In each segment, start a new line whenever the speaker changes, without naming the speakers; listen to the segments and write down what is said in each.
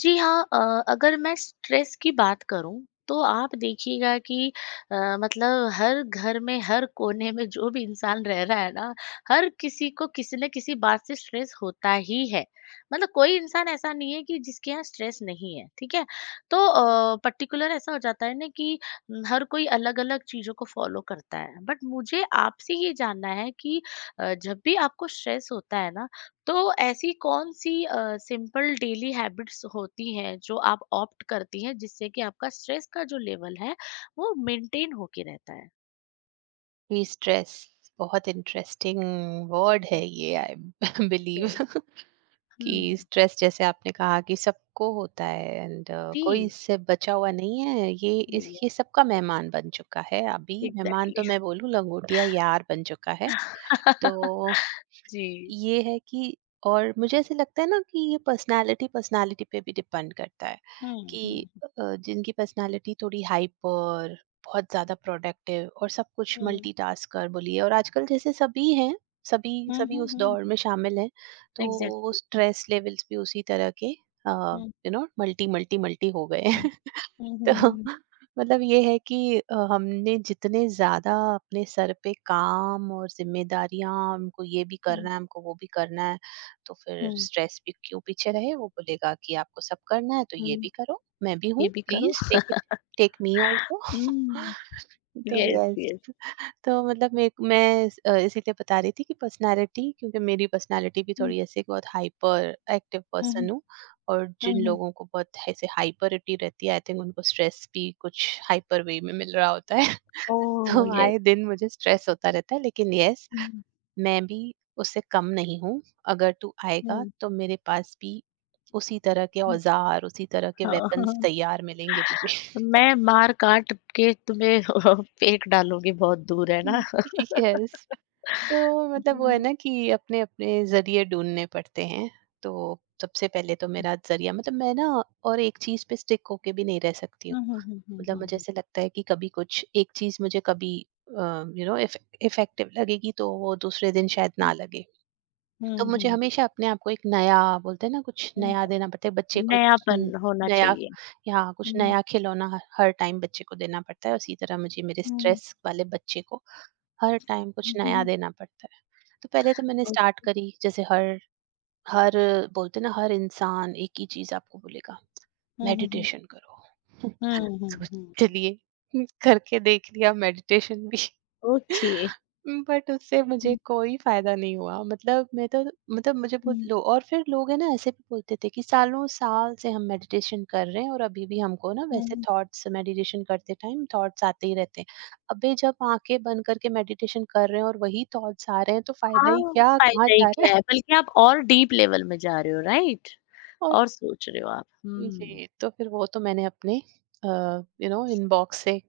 जी हाँ। अगर मैं स्ट्रेस की बात करूं तो आप देखिएगा कि अ, मतलब हर घर में हर कोने में जो भी इंसान रह रहा है ना, हर किसी को किसी न किसी बात से स्ट्रेस होता ही है। मतलब कोई इंसान ऐसा नहीं है कि जिसके यहाँ स्ट्रेस नहीं है, ठीक है। तो पर्टिकुलर ऐसा हो जाता है ना कि न, हर कोई अलग अलग चीजों को फॉलो करता है, बट मुझे आपसे ये जानना है कि जब भी आपको स्ट्रेस होता है ना, तो ऐसी कौन सी सिंपल डेली हैबिट्स होती हैं जो आप ऑप्ट करती हैं जिससे कि आपका स्ट्रेस का जो लेवल है वो मेंटेन होके रहता है।
स्ट्रेस बहुत इंटरेस्टिंग वर्ड है ये आई बिलीव
Yes।
कि
हम्म।
स्ट्रेस जैसे आपने कहा कि सबको होता है एंड कोई
जी।
इससे बचा हुआ नहीं है, ये इस
सही है।
ये सबका मेहमान बन चुका है। अभी मेहमान
एग्जैक्टली।
तो मैं बोलूँ लंगोटिया यार बन चुका है। तो
जी।
ये है कि और मुझे ऐसे लगता है ना कि ये पर्सनालिटी पर्सनालिटी पे भी डिपेंड करता है
हम्म।
कि
हम्म।
जिनकी पर्सनालिटी थोड़ी हाइपर, बहुत ज्यादा प्रोडक्टिव और सब कुछ
हम्म।
मल्टीटास्कर बोलिए, और आजकल जैसे सभी हैं। सभी
हम्म।
सभी
हम्म।
उस
हम्म।
दौर में शामिल हैं। तो
एग्जैक्टली।
स्ट्रेस लेवल्स भी उसी तरह के
hmm.
You know multi multi multi हो गए
हम्म।
हैं।
हम्म। हम्म।
तो
हम्म।
मतलब ये है कि हमने जितने ज्यादा अपने सर पे काम और जिम्मेदारियां, हमको ये भी
हम्म।
करना है, हमको वो भी करना है, तो फिर
हम्म,
स्ट्रेस भी क्यों पीछे रहे? वो बोलेगा कि आपको सब करना है तो ये
हम्म,
भी करो, मैं भी
ये
हूँ,
भी करो।
Please take it, take me also.
Hmm.
तो
yes yes।
यस। तो मतलब मेरे को, इसीलिए बता रही थी कि पर्सनालिटी, क्योंकि मेरी पर्सनालिटी भी
हम्म।
थोड़ी ऐसे बहुत हाइपर एक्टिव
हम्म।
पर्सन हूँ। और
हम्म।
जिन लोगों को बहुत ऐसे हाइपरिटी रहती है, आई थिंक उनको स्ट्रेस भी कुछ हाइपर वे में मिल रहा होता है।
ओ
तो
यस।
आए दिन मुझे स्ट्रेस होता रहता है, लेकिन यस,
हम्म,
मैं भी उससे कम नहीं हूँ। अगर तू आएगा
हम्म,
तो मेरे पास भी उसी तरह के
हम्म,
औजार, उसी तरह के वेपन्स
हाँ।
तैयार मिलेंगे तुझे।
मैं मार काट के तुम्हें फेंक डालूँगी बहुत दूर, है ना?
यस। तो मतलब वो
जी।
है ना कि अपने-अपने ज़रिए ढूँढने पड़ते हैं। तो सबसे पहले तो मेरा ज़रिया, मतलब मैं ना, और एक चीज़ पे स्टिक होके भी नहीं रह सकती हूँ।
हुँ, हुँ, हुँ, हुँ,
मतलब
हुँ,
मुझे
हुँ।
ऐसे लगता है कि कभी कुछ एक चीज़ मुझे कभी uh, you know if effective लगेगी, तो वो दूसरे दिन शायद
हुँ।
ना लगे। तो
हुँ,
मुझे
हुँ,
हमेशा अपने आप को एक नया, बोलते हैं ना, कुछ
हुँ।
नया देना पड़ता है। बच्चे को कुछ न-
नयापन होना
नया,
चाहिए।
या कुछ
हुँ, हुँ।
नया खिलौना ह हर टाइम बच्चे को देना पड़ता है। उसी तरह मुझे मेरे
ओह!
स्ट्रेस वाले बच्चे को हर टाइम कुछ
हुँ,
नया
हुँ,
देना पड़ता है। तो पहले तो मैंने
हुँ।
स्टार्ट करी, जैसे हर हर बोलते ना, हर इंसान एक ही चीज आपको बोलेगा, मेडिटेशन करो।
हुँ, हुँ,
तो
हुँ, हुँ।
चलिए, करके देख लिया मेडिटेशन भी।
ओके।
बट उससे मुझे
हुँ,
कोई फायदा नहीं हुआ। मतलब मैं तो, मतलब मुझे बहुत
हुँ,
लो, और फिर लोग है ना ऐसे भी बोलते थे कि सालों साल से हम मेडिटेशन कर रहे हैं और अभी भी हमको ना वैसे
हुँ।
थॉट्स, मेडिटेशन करते टाइम थॉट्स आते ही रहते हैं। अबे जब आंखें बंद करके मेडिटेशन कर रहे हैं और वही थॉट्स आ रहे हैं तो फायदा ही
हाँ,
क्या, कहाँ
फ़ायदा ही
जा रहा
क्या है?
है?
बल्कि आप और डीप लेवल में जा रहे हो, राइट?
और
और सोच रहे हो आप। हुँ,
जी, तो फिर वो तो मैंने अपने यू नो इनबॉक्स से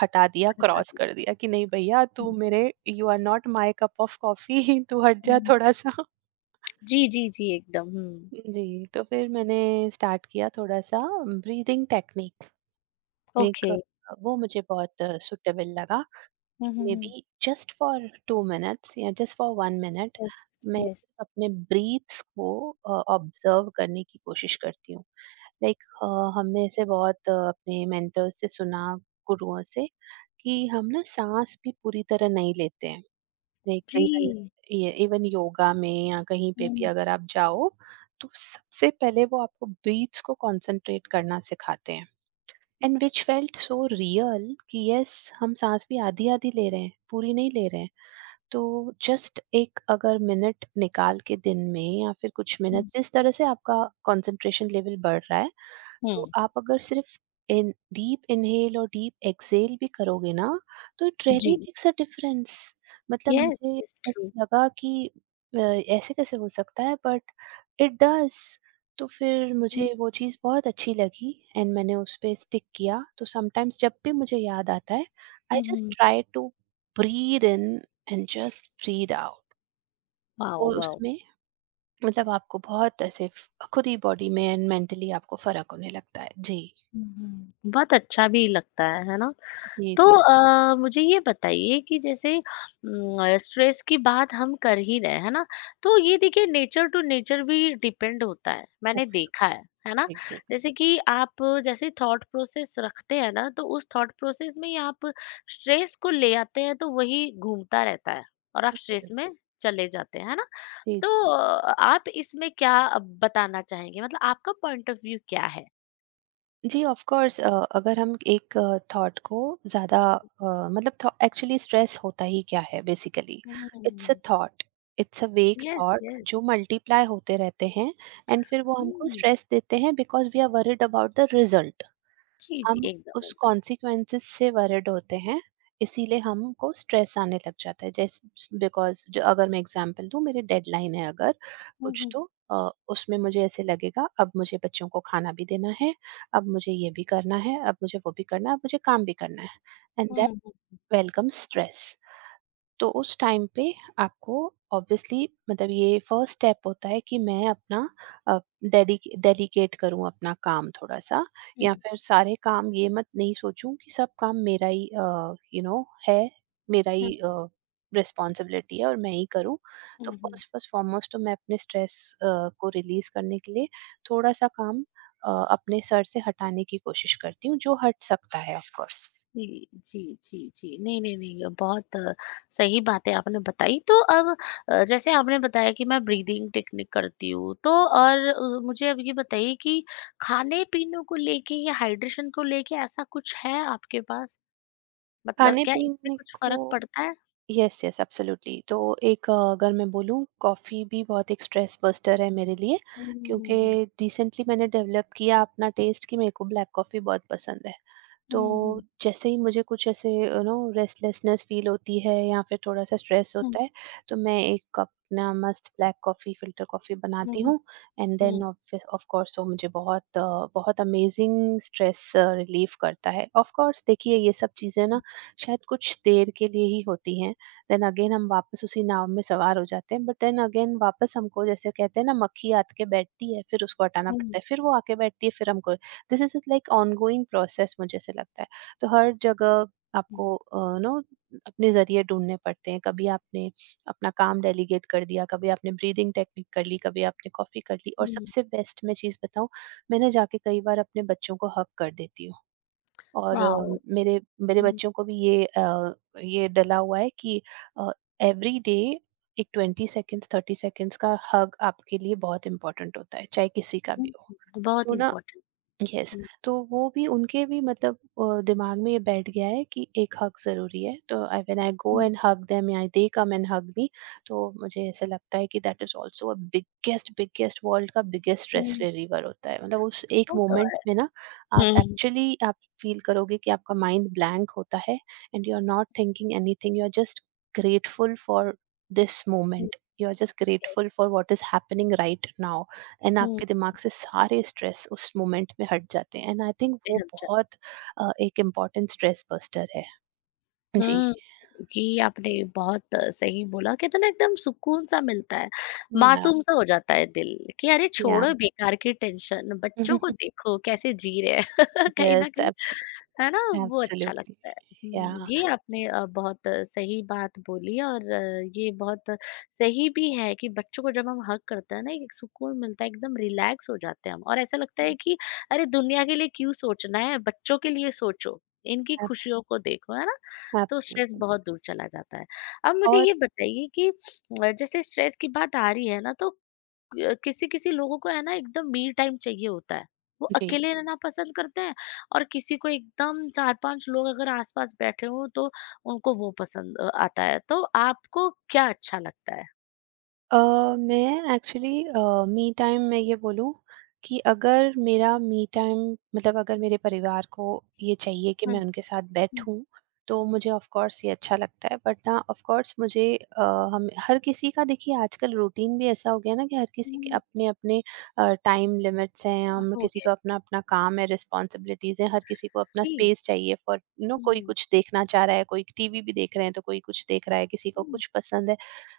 हटा दिया,
बता
क्रॉस
दी।
कर दिया कि नहीं भैया तू
हुँ।
मेरे, you are not my cup of coffee. तू हट जा
हुँ।
थोड़ा-सा।
जी, जी, जी, एकदम। हुँ,
जी, तो फिर मैंने स्टार्ट किया थोड़ा-सा ब्रीथिंग टेक्निक, एक
ओके।
वो मुझे बहुत सूटेबल लगा।
Hmm, hmm,
maybe
hmm.
just for 2 minutes या जस्ट फॉर 1 मिनट
यस,
मैं
यस।
सिर्फ अपने ब्रीथ्स को ऑब्जर्व करने की कोशिश करती हूँ। लाइक हमने ऐसे बहुत अपने मेंटर्स से सुना, गुरुओं से, कि हम ना सांस भी पूरी तरह नहीं लेते हैं। लाइक
जी।
इवन ये इवन योगा में या कहीं पे भी
Mm,
अगर आप जाओ, तो सबसे पहले वो आपको ब्रीथ्स को कंसंट्रेट करना सिखाते हैं। And which felt so real कि यस, हम सांस भी आधी आधी ले रहे हैं, पूरी नहीं ले रहे हैं। तो जस्ट एक अगर मिनट निकाल के दिन में, या फिर कुछ मिनट,
mm,
जिस तरह से आपका कंसंट्रेशन लेवल बढ़ रहा है, तो
mm,
आप अगर सिर्फ़ इन डीप इन्हेल और डीप एक्सहेल भी करोगे ना, तो इट
जी,
रियली मेक्स अ डिफरेंस। मतलब
यस,
मुझे
इट्स
ऐसा
ट्रू।
लगा कि ऐसे कैसे हो सकता है, बट इट डज़। तो फिर
हुँ,
मुझे वो चीज़ बहुत अच्छी लगी एंड मैंने उस पे स्टिक किया। तो समटाइम्स जब भी मुझे याद आता है, I
hmm,
just
hmm.
Try to breathe in and just breathe out.
Wow,
और
वाओ!
उसमें मतलब आपको बहुत ऐसे फ खुद ही बॉडी में एंड मेंटली आपको फ़र्क होने लगता है। जी।
हुँ, हुँ। बहुत अच्छा भी लगता है ना?
जी,
तो
जी।
मुझे ये बताइए कि जैसे स्ट्रेस की बात हम कर ही रहे हैं, है ना? तो ये देखिए नेचर टू नेचर भी डिपेंड होता है, मैंने देखा
एब्सोल्युटली।
है ना?
जी,
जैसे कि आप जैसे थॉट प्रोसेस रखते हैं ना, तो उस थॉट प्रोसेस में ही आप स्ट्रेस को ले आते हैं, तो वही घूमता रहता है और आप स्ट्रेस
एब्सोल्युटली।
में चले जाते हैं, है ना?
जी।
तो आप इसमें क्या बताना चाहेंगे? मतलब आपका पॉइंट ऑफ व्यू क्या है?
जी, ऑफ़ कोर्स अगर हम एक थॉट को ज़्यादा अ, मतलब थॉ एक्चुअली स्ट्रेस होता ही क्या है basically? It's a
hmm.
Thought, it's a vague
yes,
thought
yes.
जो मल्टीप्लाई होते रहते हैं, एंड फिर वो हमको
हुँ।
स्ट्रेस देते हैं because we are worried about the result.
जी, जी,
हम
एकदम,
उस
एकदम।
कॉन्सिक्वेंसेस से वरिड होते हैं, इसीलिए हमको स्ट्रेस आने लग जाता है। जैसे बिकॉज जो अगर मैं एग्जांपल दूं, मेरी डेडलाइन है अगर
हुँ,
कुछ,
हुँ।
तो अ, उसमें मुझे ऐसे लगेगा अब मुझे बच्चों को खाना भी देना है, अब मुझे ये भी करना है, अब मुझे वो भी करना है, अब मुझे काम भी करना है, and
hmm,
that,
hmm,
welcome stress. तो उस टाइम पे आपको ऑब्वियसली, मतलब ये फर्स्ट स्टेप होता है कि मैं अपना अ, डेडी डेलीकेट करूँ अपना काम थोड़ा-सा, या
हुँ,
फिर सारे काम, ये मत नहीं सोचूँ कि सब काम मेरा ही यू नो है, मेरा
हुँ,
ही रिस्पॉन्सिबिलिटी है और मैं ही करूँ। तो
hmm, hmm.
First first foremost तो मैं अपने स्ट्रेस को रिलीज़ करने के लिए थोड़ा-सा काम अपने सर से हटाने की कोशिश करती हूँ, जो हट सकता है ऑफ कोर्स।
जी, जी, जी, जी। नहीं, नहीं, नहीं बहुत सही बातें आपने बताई। तो अब जैसे आपने बताया कि मैं ब्रीदिंग टेक्निक करती हूँ, तो और मुझे अब ये बताइए कि खाने-पीने को लेके या हाइड्रेशन को लेके ऐसा कुछ है आपके पास? मतलब क्या इससे
खाने-पीने
कुछ
को,
फ़र्क पड़ता है?
यस यस एब्सोल्युटली, तो एक अगर मैं बोलूँ कॉफ़ी भी बहुत एक स्ट्रेस बस्टर है मेरे लिए,
हुँ, हुँ,
क्योंकि
हुँ, हुँ।
रिसेंटली मैंने डेवलप किया अपना टेस्ट कि मेरे को ब्लैक कॉफ़ी बहुत पसंद है। तो
हुँ, हुँ।
जैसे ही मुझे कुछ ऐसे यू नो रेस्टलेसनेस फील होती है या फिर थोड़ा सा स्ट्रेस
हुँ,
होता है, तो मैं एक कप अपना मस्त black coffee, filter coffee
hmm,
बनाती
हुँ,
हूँ, and then
hmm,
of course वो मुझे बहुत बहुत अमेजिंग स्ट्रेस रिलीफ करता है। ऑफ कोर्स देखिए ये सब चीज़ें ना शायद कुछ देर के लिए ही होती हैं, देन अगेन हम वापस उसी नाव में सवार हो जाते हैं, बट देन अगेन वापस हमको, जैसे कहते हैं ना मक्खी आत के बैठती है फिर उसको हटाना
हुँ,
पड़ता है, फिर वो आके बैठती है फिर हमको, this is like ongoing process, मुझे ऐसे लगता है। तो हर जगह
हुँ,
आपको, नो, अपने जरिए ढूंढने पड़ते हैं। कभी आपने अपना काम डेलीगेट कर दिया, कभी आपने ब्रीदिंग टेक्निक कर ली, कभी आपने कॉफ़ी कर ली, और
हुँ, हुँ।
सबसे बेस्ट मैं चीज़ बताऊँ, मैंने जाके कई बार अपने बच्चों को हक कर देती हूँ। और
वाओ!
मेरे मेरे
हुँ,
बच्चों को भी ये ये डला हुआ है कि एवरी डे एक ट्वेंटी सेकेंड्स थर्टी सेकेंड्स का हग आपके लिए बहुत इंपॉर्टेंट होता है, चाहे किसी का
हुँ,
भी हो।
हुँ। बहुत
तो ना
इम्पोर्टेंट।
यस,
हुँ,
तो वो भी, उनके भी, मतलब दिमाग में ये बैठ गया है कि एक हग ज़रूरी है, तो I when I go
hmm,
and hug them या दे कम एंड हग मी। तो मुझे ऐसा लगता है कि that is also a biggest biggest world का बिगेस्ट स्ट्रेस
हुँ।
रिलीवर होता है। मतलब उस एक
वो तो है।
मोमेंट में ना, आप
हुँ, हुँ,
एक्चुअली, आप फील करोगे कि आपका माइंड ब्लैंक होता है, and you are not thinking anything, you are just grateful for this
hmm,
moment, you are just
yes.
Grateful for what is happening right now. And
hmm,
आपके दिमाग से सारे स्ट्रेस उस मोमेंट में हट जाते हैं, एंड आई थिंक वो
एकदम सच।
बहुत एक इम्पोर्टेंट स्ट्रेस बस्टर है। जी।
हुँ, जी, आपने बहुत सही बोला कहते हैं ना एकदम सुकून सा मिलता है,
या
मासूम सा हो जाता है दिल कि अरे
या
छोड़ो बेकार की टेंशन, बच्चों को देखो कैसे जी रहे हैं। कहीं न
यस
कहीं है ना? वो अच्छा
एब्सोल्युटली।
लगता है।
या
हुँ, ये आपने बहुत सही बात बोली और ये बहुत सही भी है कि बच्चों को जब हम हग करते हैं ना, एक सुकून मिलता है, एकदम रिलैक्स हो जाते हैं हम और ऐसा लगता है कि अरे! दुनिया के लिए क्यों सोचना है, बच्चों के लिए सोचो, इनकी खुशियों को देखो, है ना? तो स्ट्रेस
एब्सोल्युटली।
बहुत दूर चला जाता है। अब मुझे
और
ये बताइए कि जैसे स्ट्रेस की बात आ रही है ना, तो किसी किसी लोगों को है ना एकदम मी टाइम चाहिए होता है वो
जी
अकेले रहना पसंद करते हैं और किसी को एकदम चार पांच लोग अगर आसपास बैठे हों तो उनको वो पसंद आता है तो आपको क्या अच्छा लगता है?
अ, मैं एक्चुअली मी टाइम मैं ये बोलूँ कि अगर मेरा मी टाइम, मतलब अगर मेरे परिवार को ये चाहिए कि
हम्म।
मैं उनके साथ
हम्म,
बैठूँ, तो मुझे ऑफ़ कोर्स ये अच्छा लगता है। बट ना, ऑफ़ कोर्स मुझे हम हर किसी का देखिए आजकल रूटीन भी ऐसा हो गया ना कि हर किसी के
हम्म,
अपने-अपने टाइम लिमिट्स हैं,
और
हम
हो
किसी
गया।
का अपना-अपना काम है, रिस्पॉन्सिबिलिटीज़ हैं, हर किसी को अपना
जी।
स्पेस चाहिए, फॉर यू नो कोई
हम्म,
कुछ देखना चाह रहा है, कोई टीवी भी देख रहे हैं, तो कोई कुछ देख रहा है, किसी को
हम्म,
कुछ पसंद है।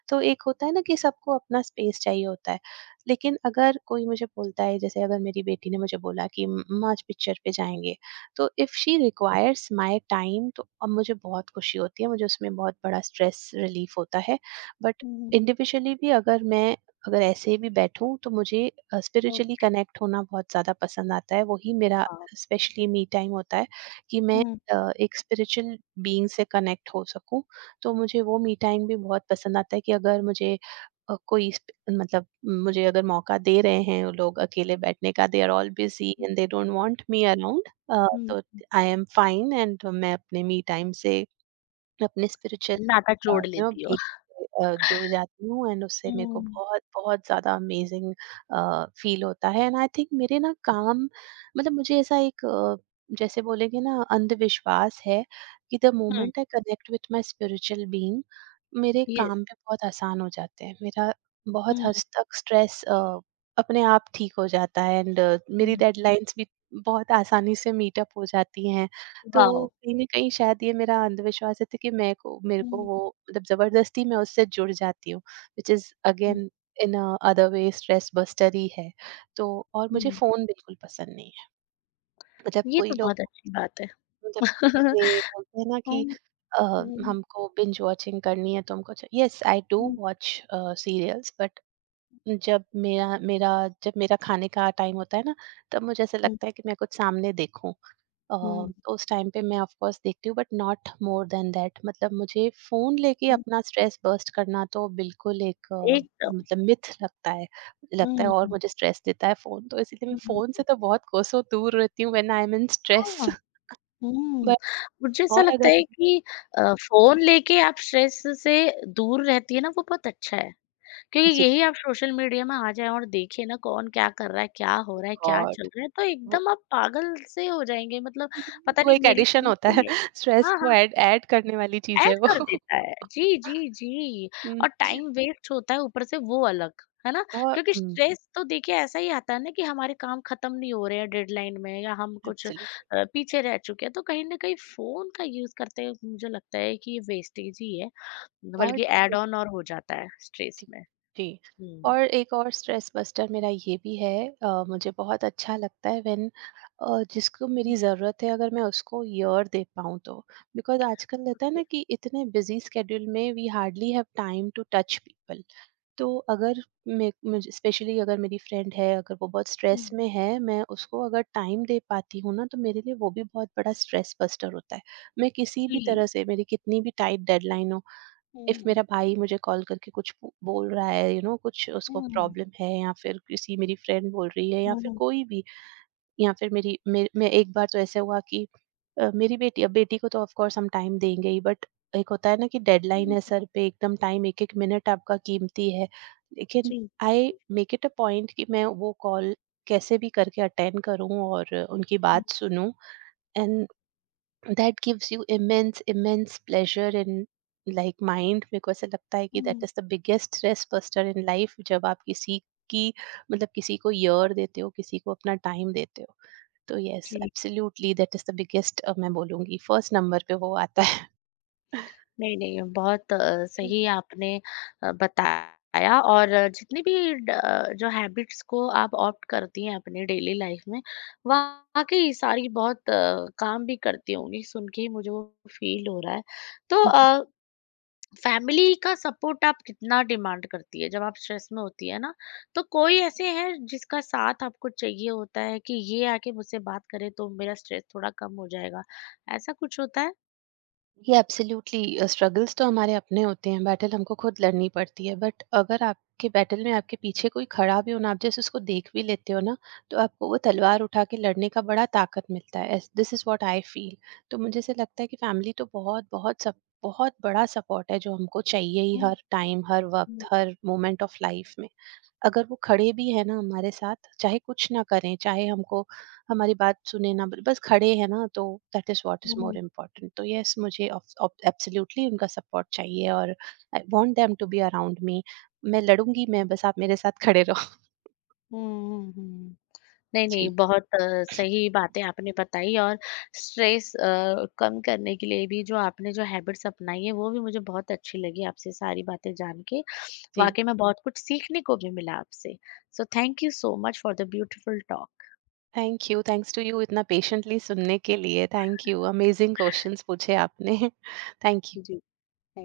तो एक होता है ना कि सबको अपना स्पेस चाहिए होता है, लेकिन अगर कोई मुझे बोलता है, जैसे अगर मेरी बेटी ने मुझे बोला कि "मम्मा, आज पिक्चर पे जाएंगे", तो if she requires my time, तो अब मुझे बहुत खुशी होती है, मुझे उसमें बहुत बड़ा स्ट्रेस रिलीफ होता है। बट
हम्म,
इंडिविजुअली भी अगर मैं, अगर ऐसे भी बैठूं, तो मुझे
ओ,
स्पिरिचुअली कनेक्ट होना बहुत ज़्यादा पसंद आता है। वही मेरा
वाओ,
स्पेशली मी टाइम होता है कि मैं
हम्म,
एक स्पिरिचुअल बीइंग से कनेक्ट हो सकूं। तो मुझे वो मी टाइम भी बहुत पसंद आता है कि अगर मुझे अ, कोई स्प- मतलब मुझे अगर मौका दे रहे हैं वो लोग अकेले बैठने का, they are all busy and they don't want me around,
hmm,
तो आई एम फाइन एंड मैं अपने मी टाइम से अपने स्पिरिचुअल
नाता जोड़
यू नो
लेती हो।
बीइंग से जुड़ जाती हूँ, एंड उससे मेरे को
हम्म,
बहुत बहुत ज़्यादा अमेज़िंग फ़ील होता है। एंड आई थिंक मेरे ना काम, मतलब मुझे ऐसा एक जैसे बोलेंगे ना अंधविश्वास है कि the
hmm.
Moment I connect with my spiritual being, मेरे
ये
काम भी बहुत आसान हो जाते हैं। मेरा बहुत
हम्म,
हद तक स्ट्रेस अपने आप ठीक हो जाता है एंड मेरी
हम्म,
डेडलाइंस भी बहुत आसानी से मीट अप हो जाती हैं। तो
वाओ।
कहीं न कहीं शायद ये मेरा अंधविश्वास है तो कि मैं को मेरे को
हम्म,
वो मतलब ज़बरदस्ती मैं उससे जुड़ जाती हूँ, which is
hmm,
again in other way stress buster ही है। तो और मुझे
हम्म,
फ़ोन बिल्कुल पसंद नहीं है। मतलब
ये
कोई
तो
लोग
बहुत अच्छी बात है।
मतलब ये बोलते हैं ना कि
हम्म,
अ,
हम्म,
हमको बिंज वॉचिंग करनी है तो हमको च yes I do watch serials. But जब मेरा मेरा जब मेरा खाने का टाइम होता है ना, तब मुझे ऐसा
हम्म,
लगता है कि मैं कुछ सामने देखूँ।
हुँ,
तो उस टाइम पे मैं ऑफ कोर्स देखती हूँ, but not more than that. मतलब मुझे फ़ोन लेके
हुँ,
अपना स्ट्रेस बर्स्ट करना तो बिल्कुल एक
एकदम।
मतलब मिथ लगता है। लगता है
हुँ,
और
हुँ,
मुझे स्ट्रेस देता है फ़ोन, तो इसीलिए मैं फ़ोन
हुँ।
से तो बहुत कोसों दूर रहती हूँ when I am in stress.
हाँ, हुँ,
बट
मुझे ऐसा
और
लगता
अगर
है कि अ, फ़ोन लेके आप स्ट्रेस से दूर रहती है ना, वो बहुत अच्छा है। क्योंकि
जी
यही आप सोशल मीडिया में आ जाएँ और देखें ना कौन क्या कर रहा है, क्या हो रहा है, क्या
गॉड
चल रहा है, तो
वो
एकदम आप पागल से हो जाएंगे मतलब पता
वो
नहीं
एक
मेरी तो
एडिशन होता
ये
है।
ले लो।
स्ट्रेस
हाँ,
को
हाँ।
ऐड ऐड करने वाली चीज़ है
ऐड
वो।
कर देता है। जी, जी, जी।
हुँ,
और टाइम वेस्ट होता है ऊपर से वो अलग, है ना?
और
क्योंकि
हुँ,
स्ट्रेस तो देखिए ऐसा ही आता है ना कि हमारे काम खत्म नहीं हो रहे हैं डेडलाइन में या हम कुछ
एब्सोल्युटली।
पीछे रह चुके हैं, तो कहीं न कहीं फ़ोन का यूज़ करते हैं मुझे लगता है कि ये वेस्टेज ही है,
और
बल्कि ऐड ऑन और हो जाता है स्ट्रेस
जी,
में।
जी।
हुँ।
और एक और स्ट्रेस बस्टर मेरा ये भी है। मुझे बहुत अच्छा लगता है व्हेन जिसको मेरी ज़रूरत है अगर मैं उसको ईयर दे पाऊँ तो, बिकॉज़ आजकल रहता है
ओके।
ना कि इतने बिजी स्केड्यूल में we hardly have time to touch people. तो अगर मे मुझे स्पेशली अगर मेरी फ्रेंड है, अगर वो बहुत स्ट्रेस
हुँ।
में है, मैं उसको अगर टाइम दे पाती हूँ ना, तो मेरे लिए वो भी बहुत बड़ा स्ट्रेस बस्टर होता है। मैं किसी भी
जी।
तरह से, मेरी कितनी भी टाइट डेडलाइन हो, इफ
हुँ,
मेरा भाई मुझे कॉल करके कुछ बोल रहा है, यू you नो know, कुछ उसको
हुँ,
प्रॉब्लम है, या फिर किसी मेरी फ्रेंड बोल रही है, या
हुँ,
फिर
हुँ,
कोई भी, या फिर मेरी मे, मैं एक बार तो ऐसे हुआ कि मेरी बेटी, अब बेटी को तो ऑफ कोर्स हम टाइम देंगे ही, बट एक होता है ना कि डेडलाइन
हुँ,
है सर पे एकदम, टाइम एक एक मिनट आपका कीमती है, लेकिन
जी,
I make it a point कि मैं वो कॉल कैसे भी करके अटेंड करूं और उनकी
हुँ,
बात सुनूं। And that gives you immense immense pleasure in like mind, मेरे को ऐसा लगता है कि
hmm,
that is the biggest stress buster in life. जब आप किसी की मतलब किसी को ईयर देते हो, किसी को अपना टाइम देते हो, तो यस
जी।
Absolutely that is the biggest. मैं बोलूंगी फर्स्ट नंबर पे वो आता है।
नहीं, नहीं, बहुत
हम्म,
सही आपने बताया और जितनी भी जो हैबिट्स को आप ऑप्ट करती हैं अपनी डेली लाइफ में, वाक़ई सारी बहुत काम भी करती होंगी, सुन के ही मुझे वो फ़ील हो रहा है। तो
हम्म।
फैमिली का सपोर्ट आप कितना डिमांड करती है? जब आप स्ट्रेस में होती है ना, तो कोई ऐसे हैं जिसका साथ आपको चाहिए होता है कि ये आके मुझसे बात करे तो मेरा स्ट्रेस थोड़ा कम हो जाएगा, ऐसा कुछ होता है?
ये एब्सोल्युटली स्ट्रगल्स तो हमारे अपने होते हैं, बैटल हमको खुद लड़नी पड़ती है, बट अगर आपके बैटल में आपके पीछे कोई खड़ा भी हो ना, आप जैसे उसको देख भी लेते हो ना, तो आपको वो तलवार उठा के लड़ने का बड़ा ताकत मिलता है। This is what I feel. तो मुझे से लगता है कि फैमिली तो बहुत बहुत सब बहुत बड़ा सपोर्ट है, जो हमको चाहिए ही
हुँ,
हर टाइम, हर वक्त,
हुँ,
हर मोमेंट ऑफ लाइफ में। अगर वो खड़े भी हैं ना हमारे साथ, चाहे कुछ ना करें, चाहे हमको हमारी बात सुने ना, बस खड़े हैं ना, तो that is what is
hmm.
More important. तो येस, मुझे ऑफ ऑफ एब्सोल्युटली उनका सपोर्ट चाहिए और I want them to be around me. मैं लड़ूँगी मैं, बस आप मेरे साथ खड़े रहो।
हुँ, हुँ, हुँ। नहीं, नहीं
जी,
बहुत सही बातें आपने बताई और स्ट्रेस कम करने के लिए भी जो आपने जो हैबिट्स अपनाई है वो भी मुझे बहुत अच्छी लगी आपसे सारी बातें जान के।
जी।
वाक़ई में बहुत कुछ सीखने को भी मिला आपसे। So thank you so much for the beautiful talk.
Thank you, thanks to you इतना पेशेंटली सुनने के लिए। थैंक यू, अमेज़िंग क्वेश्चन्स पूछे आपने। Thank you.
जी। जी, थैंक